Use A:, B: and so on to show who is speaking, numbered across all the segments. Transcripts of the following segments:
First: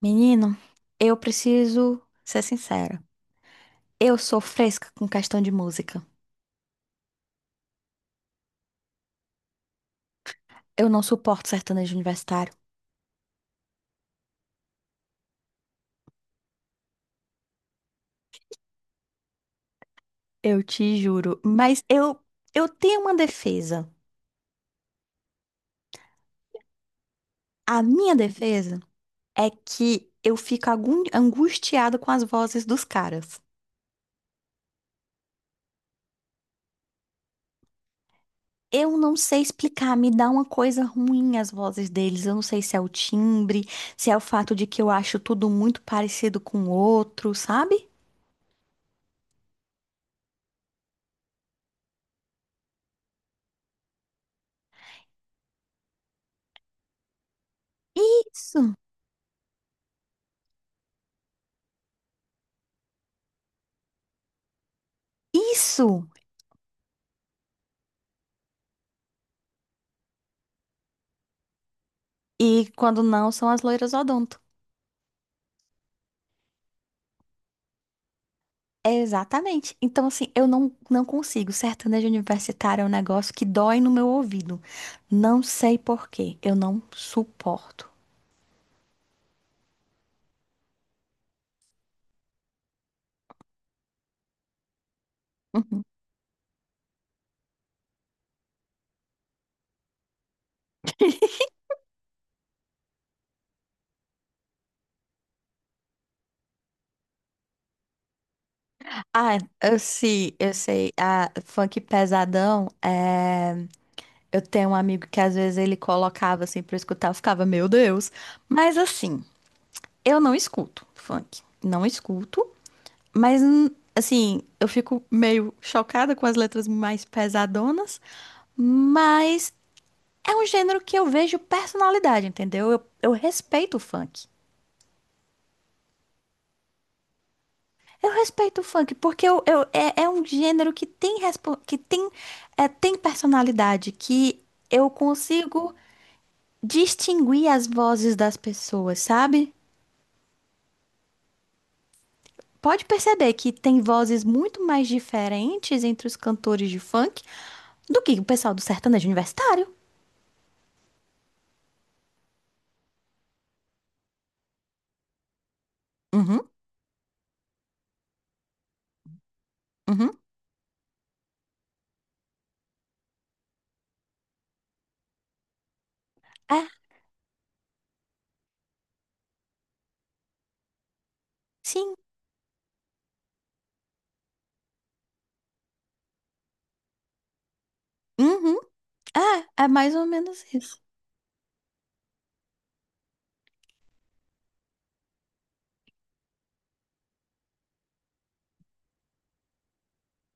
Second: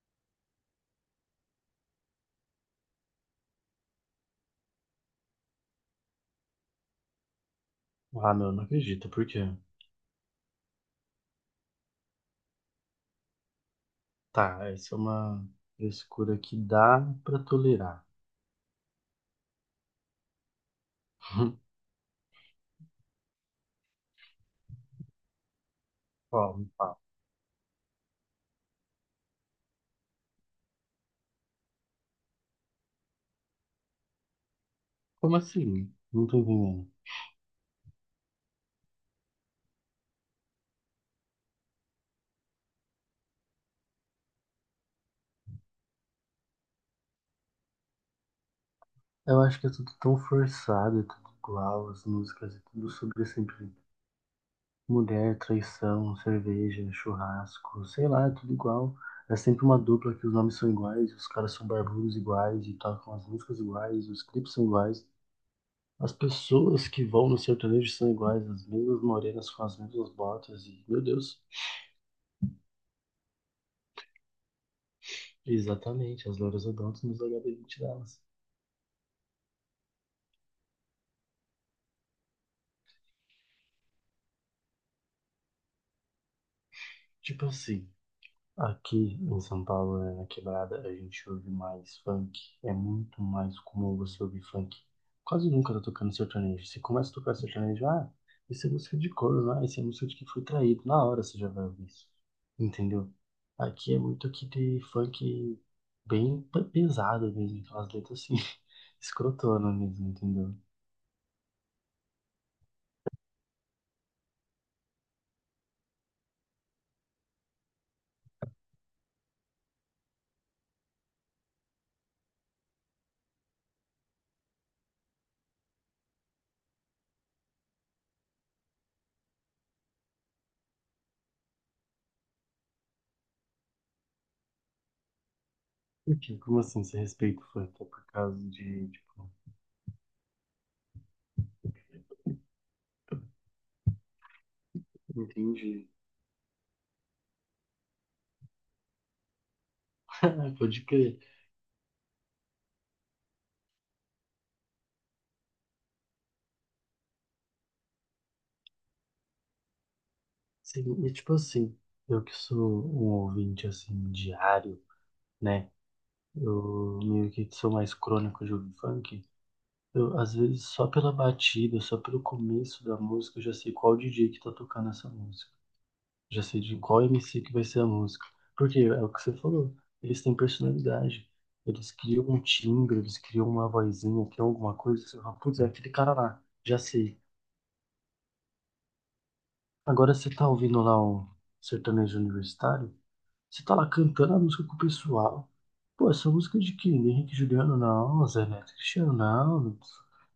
A: Menino, eu preciso ser sincera. Eu sou fresca com questão de música.
B: Ah, meu, não acredito. Por quê?
A: Eu não suporto sertanejo universitário.
B: Tá, essa é uma frescura que dá pra tolerar.
A: Eu te juro. Mas eu tenho uma defesa.
B: Ó, me fala.
A: A minha defesa é que eu fico angustiada com as vozes dos caras.
B: Como assim? Não tô entendendo.
A: Eu não sei explicar, me dá uma coisa ruim as vozes deles. Eu não sei se é o timbre, se é o fato de que eu acho tudo muito parecido com o outro, sabe?
B: Eu acho que é tudo tão forçado, é tudo igual, as músicas, é tudo sobre sempre mulher, traição, cerveja, churrasco, sei lá, é tudo
A: Isso,
B: igual. É sempre uma dupla que os nomes são iguais, os caras são barbudos iguais e tocam as músicas iguais, os clipes são iguais.
A: isso.
B: As pessoas que vão no sertanejo são iguais, as mesmas morenas com as mesmas botas e, meu Deus.
A: E quando não, são as loiras odonto.
B: Exatamente, as louras odontos nos hb gente delas.
A: É, exatamente. Então, assim, eu não consigo. Sertanejo universitário é um negócio que dói no meu ouvido. Não sei por quê. Eu não
B: Tipo assim,
A: suporto.
B: aqui em São Paulo, né, na quebrada, a gente ouve mais funk. É muito mais comum você ouvir funk. Quase nunca tá
A: Uhum.
B: tocando sertanejo. Você começa a tocar sertanejo, ah, isso é música de corno, ah, isso é música de que foi traído. Na hora você já vai ouvir isso. Entendeu? Aqui é muito aqui de funk bem pesado mesmo, aquelas letras assim,
A: Ah,
B: escrotona
A: eu
B: mesmo,
A: sei, eu
B: entendeu?
A: sei. Ah, funk pesadão, eu tenho um amigo que às vezes ele colocava assim pra eu escutar, eu ficava, meu Deus. Mas assim, eu não escuto funk. Não escuto. Mas, assim, eu fico meio chocada com as letras mais pesadonas, mas é um gênero que eu vejo personalidade, entendeu? Eu respeito o funk.
B: Porque, como assim, você respeita o funk? É por
A: Eu
B: causa
A: respeito o
B: de,
A: funk porque
B: tipo,
A: é um gênero que tem, que tem, tem personalidade, que eu consigo
B: entendi.
A: distinguir as vozes das pessoas, sabe?
B: Pode crer.
A: Pode perceber que tem vozes muito mais diferentes entre os cantores de funk do que o pessoal do sertanejo universitário.
B: Sim, e tipo assim, eu que sou um ouvinte assim diário, né?
A: Uhum.
B: Eu meio que sou mais crônico de ouvir funk.
A: Uhum.
B: Eu, às vezes, só pela batida, só pelo começo da música, eu já sei qual DJ que tá tocando essa música. Já
A: É,
B: sei de qual MC que vai ser a música. Porque é o que você falou, eles têm personalidade. Eles
A: sim.
B: criam um timbre, eles criam uma vozinha, criam alguma coisa. Você fala, putz, é aquele cara lá. Já sei,
A: Uhum. É, mais ou
B: agora você
A: menos
B: tá
A: isso.
B: ouvindo lá o sertanejo universitário? Você tá lá cantando a música com o pessoal. Pô, essa música é de quem? De Henrique e Juliano? Não, Zé Neto e Cristiano? Não. Não.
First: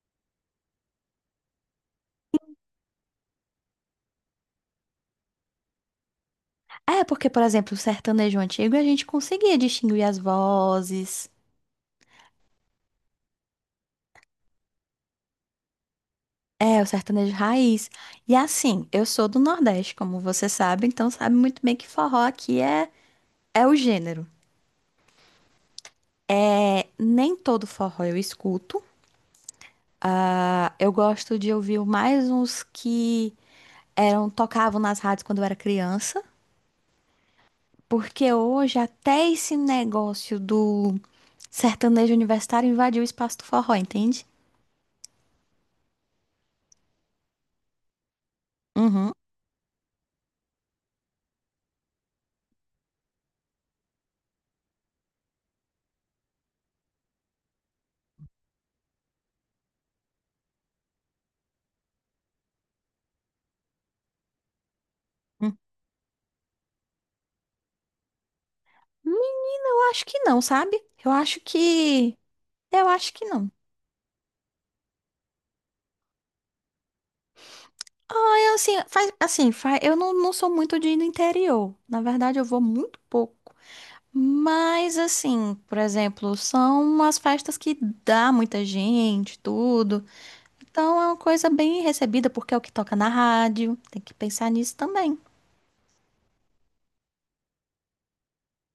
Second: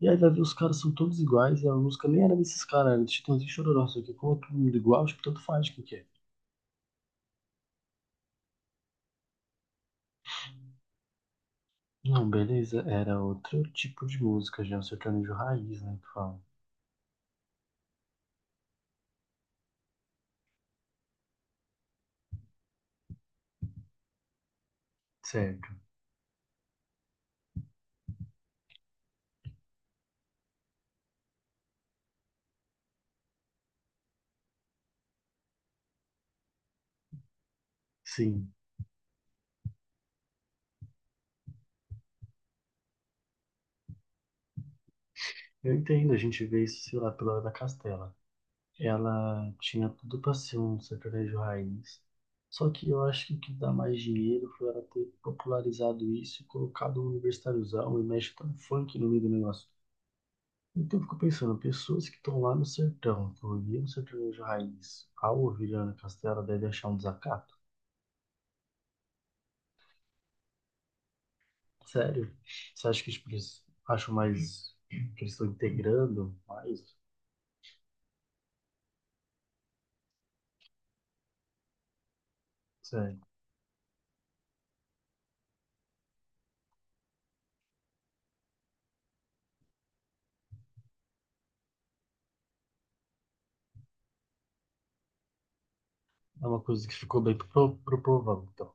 B: E aí vai ver os caras são todos iguais e a música nem era desses caras, era de Chitãozinho e Chororó, só que como é todo mundo é igual, tipo, tanto faz o que que é.
A: É, porque, por exemplo, o sertanejo antigo a gente conseguia distinguir as vozes.
B: Não, beleza, era outro tipo de música, já um sertanejo raiz, né, que fala.
A: É, o sertanejo raiz. E assim, eu sou do Nordeste, como você sabe, então sabe muito bem que forró aqui é o gênero.
B: Certo,
A: É, nem todo forró eu escuto, tá? Eu gosto de ouvir mais uns que eram tocavam nas rádios quando eu era criança. Porque
B: sim.
A: hoje até esse negócio do sertanejo universitário invadiu o espaço do forró, entende?
B: Eu entendo, a gente vê isso, sei lá, pela Ana Castela.
A: Uhum.
B: Ela tinha tudo para ser um sertanejo raiz. Só que eu acho que o que dá mais dinheiro foi ela ter popularizado isso e colocado um universitáriozão e mexido um funk no meio do negócio. Então eu fico pensando, pessoas que estão lá no sertão, que ouviram o sertanejo raiz, ao
A: Hum.
B: ouvir Ana Castela, devem achar um desacato.
A: Menina, eu acho que não, sabe? Eu acho que.
B: Sério? Você
A: Eu
B: acha que
A: acho que
B: tipo,
A: não.
B: eles acham mais que eles estão integrando mais?
A: Ah, eu assim, eu não sou muito de ir no interior. Na verdade, eu vou muito
B: Sério.
A: pouco. Mas, assim, por exemplo, são umas festas que dá muita gente, tudo. Então é uma coisa bem recebida, porque é o que toca na rádio. Tem que pensar nisso também.
B: É uma coisa que ficou bem pro povão, então.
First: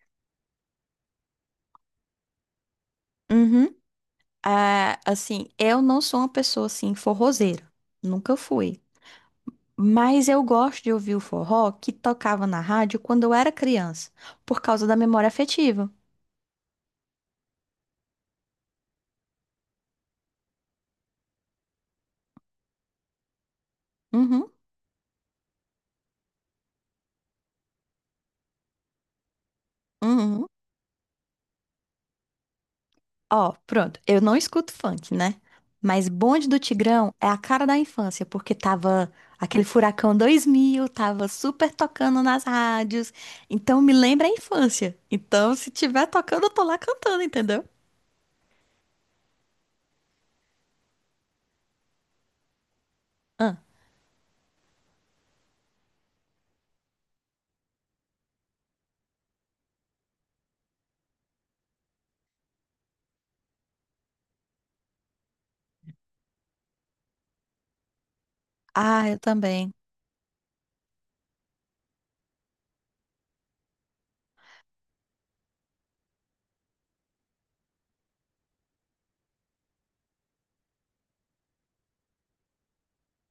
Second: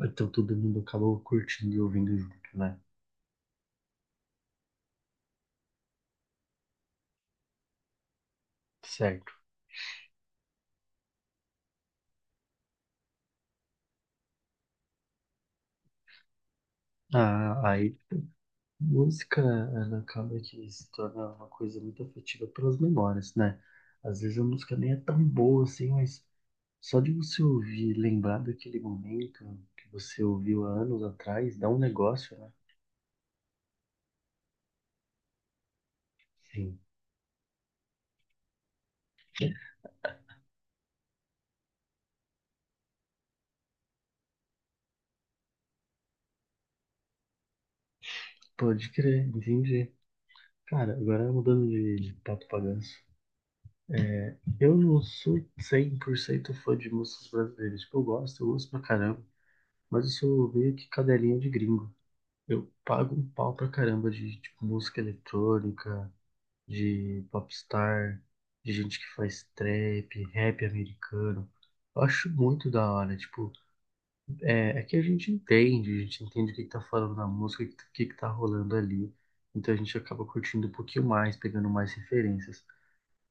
B: Então todo mundo acabou curtindo e ouvindo junto, né?
A: Uhum. Ah, assim, eu não sou uma pessoa assim forrozeira, nunca fui.
B: Certo.
A: Mas eu gosto de ouvir o forró que tocava na rádio quando eu era criança, por causa da memória afetiva.
B: Ah, aí, música, ela acaba de se tornar uma coisa muito afetiva pelas memórias, né? Às vezes a
A: Uhum,
B: música nem é tão boa assim, mas só de você ouvir, lembrar daquele momento que você
A: uhum.
B: ouviu há anos atrás, dá um negócio, né?
A: Ó, pronto, eu não escuto funk, né? Mas Bonde do
B: Sim.
A: Tigrão é a cara da infância, porque tava aquele Furacão 2000 tava super tocando nas rádios. Então me lembra a infância. Então se tiver tocando, eu tô lá cantando, entendeu?
B: Pode crer, entendi. Cara, agora mudando de pato pra ganso.
A: Ah,
B: Eu não sou 100% fã de músicas brasileiras. Tipo, eu gosto pra caramba, mas eu sou meio que cadelinha de gringo. Eu pago um pau pra caramba de tipo, música eletrônica, de popstar, de gente
A: ah,
B: que
A: eu
B: faz
A: também.
B: trap, rap americano. Eu acho muito da hora, tipo, é, é que a gente entende o que que tá falando na música, o que que tá rolando ali. Então a gente acaba curtindo um pouquinho mais, pegando mais referências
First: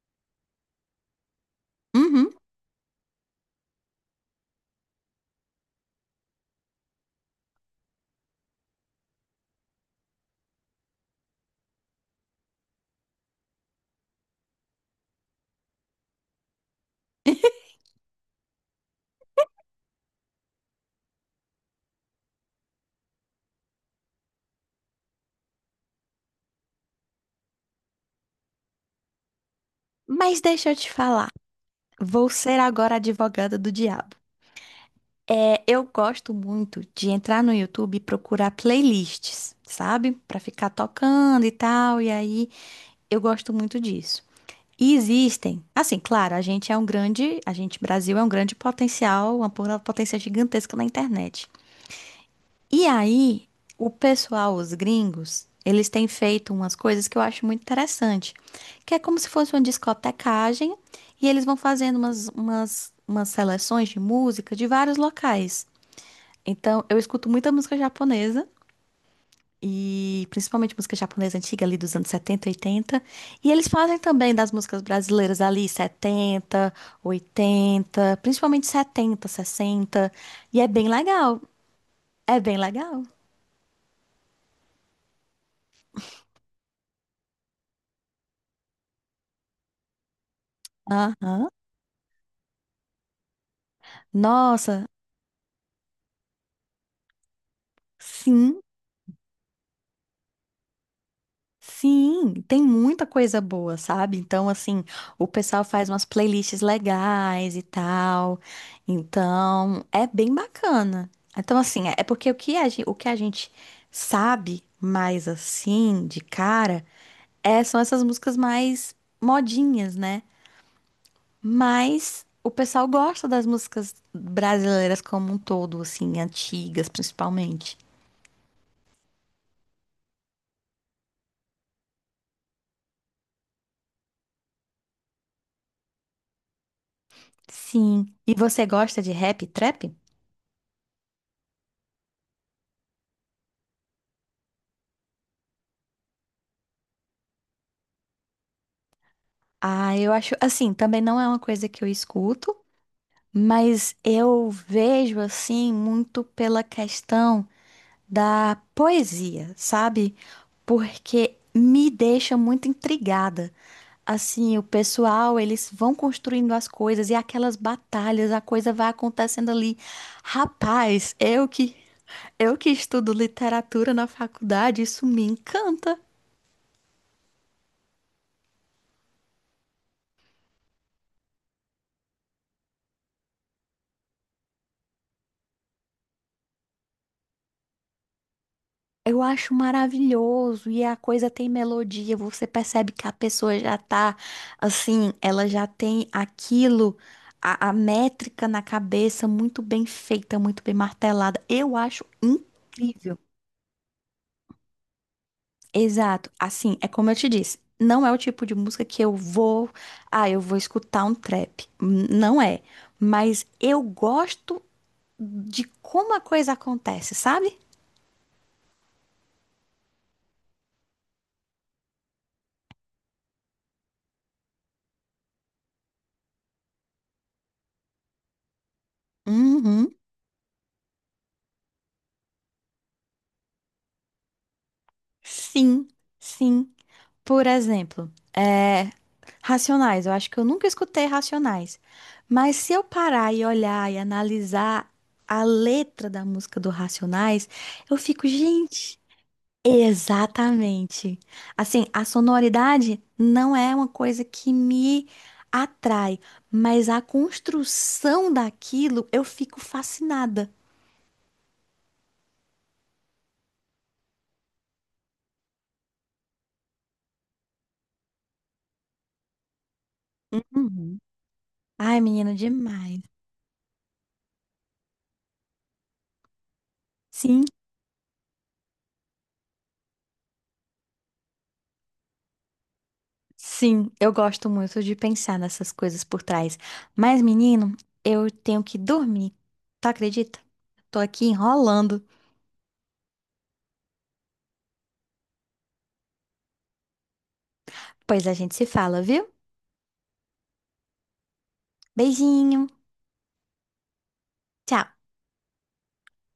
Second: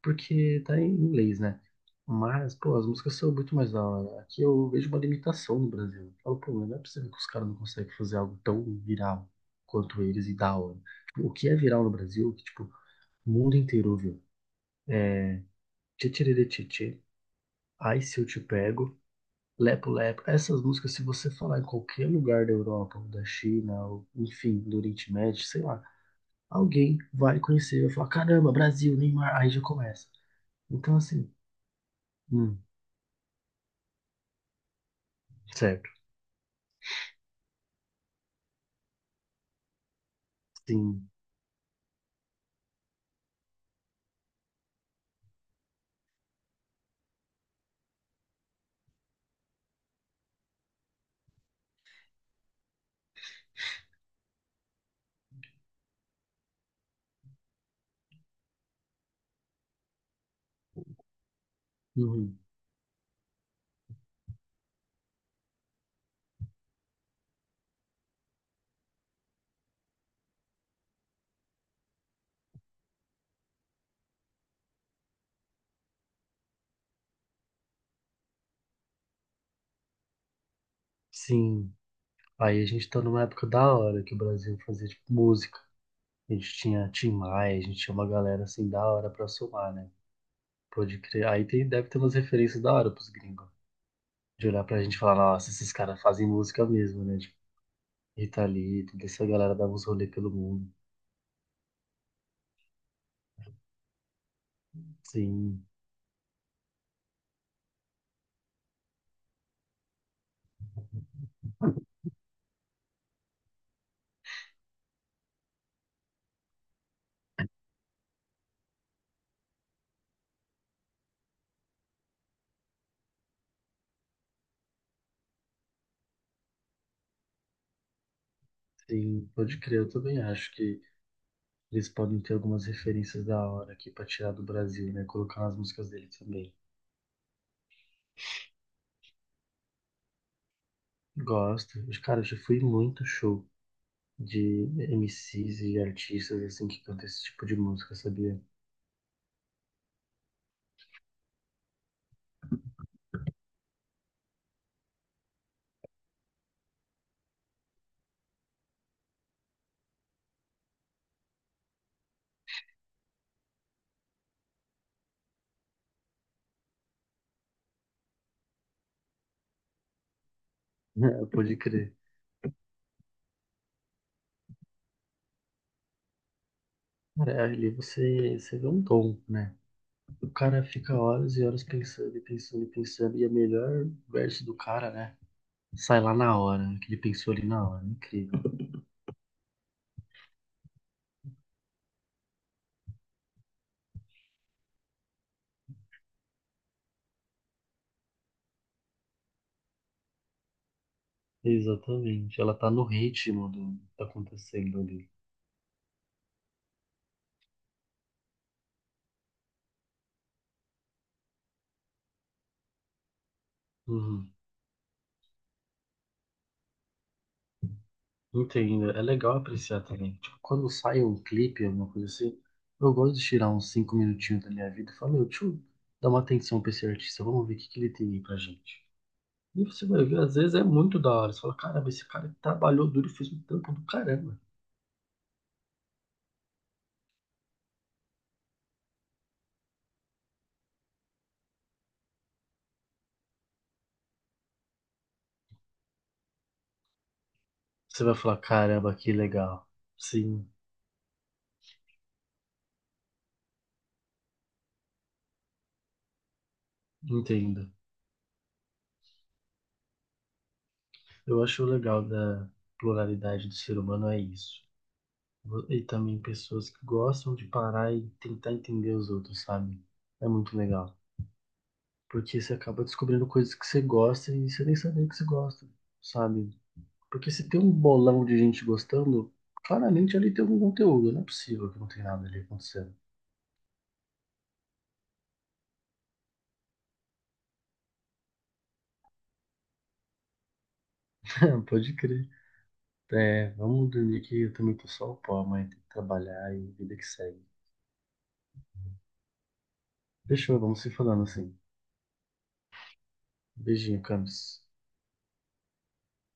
B: porque tá em inglês, né?
A: Uhum.
B: Mas, pô, as músicas são muito mais da hora. Aqui eu vejo uma limitação no Brasil. Eu falo, pô, mas não é possível que os caras não conseguem fazer algo tão viral quanto eles e da hora. O que é viral no Brasil, que, tipo, o mundo inteiro ouviu. É Tchê Tchê Ai Se Eu Te Pego, Lepo Lepo. Essas músicas, se você falar em qualquer lugar da Europa, ou da China, ou, enfim, do Oriente Médio, sei lá, alguém vai conhecer, vai falar, caramba, Brasil, Neymar, aí já começa.
A: Mas deixa eu te
B: Então,
A: falar,
B: assim,
A: vou ser
B: hum,
A: agora a advogada do diabo. É, eu
B: certo.
A: gosto muito de entrar no YouTube e procurar playlists, sabe? Pra ficar
B: Sim,
A: tocando e tal, e aí eu gosto muito disso. E existem, assim, claro, a gente Brasil é um grande potencial, uma potência gigantesca na internet. E aí, o pessoal, os gringos, eles têm feito umas coisas que eu acho muito interessante, que é como se fosse uma discotecagem e eles vão fazendo umas,
B: uhum.
A: umas, umas seleções de música de vários locais. Então, eu escuto muita música japonesa e principalmente música japonesa antiga ali dos anos 70 80 e eles fazem também das músicas brasileiras ali 70 80 principalmente 70 60 e é bem legal.
B: Sim.
A: É bem
B: Aí a gente tá
A: legal.
B: numa época da hora que o Brasil fazia tipo, música. A gente tinha Tim Maia, a gente tinha uma galera assim da hora pra somar, né? Pode crer. Aí
A: Aham.
B: tem, deve ter umas referências da hora pros gringos. De olhar pra
A: Nossa,
B: gente e falar, nossa, esses caras fazem música mesmo, né? Tipo, Rita
A: sim,
B: Lee, toda essa galera dava uns rolê pelo mundo.
A: sim, tem muita coisa boa, sabe? Então, assim, o pessoal
B: Sim,
A: faz umas playlists legais e tal. Então, é bem bacana. Então, assim, é porque o que a gente sabe mais assim, de cara, são essas músicas mais modinhas, né? Mas o pessoal gosta das músicas brasileiras como um todo, assim, antigas principalmente.
B: sim, pode crer. Eu também acho que eles podem ter algumas referências da hora aqui pra tirar do Brasil, né? Colocar nas músicas deles também.
A: Sim. E você gosta de rap e trap?
B: Gosto. Cara, eu já fui em muito show. De MCs e artistas assim que cantam esse tipo de música, sabia?
A: Ah, eu acho, assim, também não é uma coisa que eu escuto, mas eu vejo, assim, muito pela questão da poesia, sabe? Porque me deixa muito intrigada. Assim, o pessoal, eles vão construindo as coisas e aquelas batalhas, a coisa vai acontecendo ali. Rapaz, eu
B: Pode
A: que
B: crer.
A: eu que estudo literatura na faculdade, isso me encanta.
B: Cara, ali você, você vê um tom, né? O cara fica horas e horas pensando e pensando e pensando, e a melhor verso do cara, né? Sai lá na hora, que ele pensou ali na hora, é incrível.
A: Eu acho maravilhoso e a coisa tem melodia, você percebe que a pessoa já tá assim, ela já tem aquilo, a métrica na cabeça muito bem feita, muito bem martelada. Eu acho
B: Exatamente, ela tá no
A: incrível.
B: ritmo do que tá acontecendo ali.
A: Exato. Assim, é como eu te disse, não é o tipo de música que eu vou escutar um trap. Não é, mas eu
B: Uhum.
A: gosto de como a coisa acontece, sabe?
B: Entendo. É legal apreciar também. Tipo, quando sai um clipe, alguma coisa assim, eu gosto de tirar uns cinco minutinhos da minha vida e falar, meu, deixa eu dar uma atenção pra esse artista, vamos ver o que que ele tem aí pra gente. E você
A: Uhum.
B: vai ver, às vezes é muito da hora. Você fala, caramba, esse cara trabalhou duro e fez um trampo do caramba.
A: Sim, sim. Por exemplo, é, Racionais. Eu acho que eu nunca escutei Racionais. Mas se eu parar e olhar e analisar a letra da música do Racionais, eu
B: Você vai
A: fico,
B: falar, caramba,
A: gente,
B: que legal. Sim,
A: exatamente. Assim, a sonoridade não é uma coisa que me atrai, mas a
B: entendo.
A: construção daquilo eu fico fascinada.
B: Eu acho o legal da pluralidade do ser humano é isso. E também pessoas que gostam de parar e tentar entender os outros, sabe? É muito legal.
A: Uhum. Ai, menina,
B: Porque você acaba
A: demais.
B: descobrindo coisas que você gosta e você nem sabia que você gosta, sabe? Porque
A: Sim.
B: se tem um bolão de gente gostando, claramente ali tem algum conteúdo. Não é possível que não tem nada ali acontecendo.
A: Sim, eu gosto muito de pensar nessas coisas por trás. Mas, menino, eu tenho que dormir. Tu acredita? Tô aqui
B: Pode
A: enrolando.
B: crer. É, vamos dormir que eu também tô só o pó, mas tem que trabalhar e vida que segue.
A: Pois a gente se fala, viu?
B: Fechou, vamos se falando assim.
A: Beijinho.
B: Beijinho, Camis.
A: Tchau.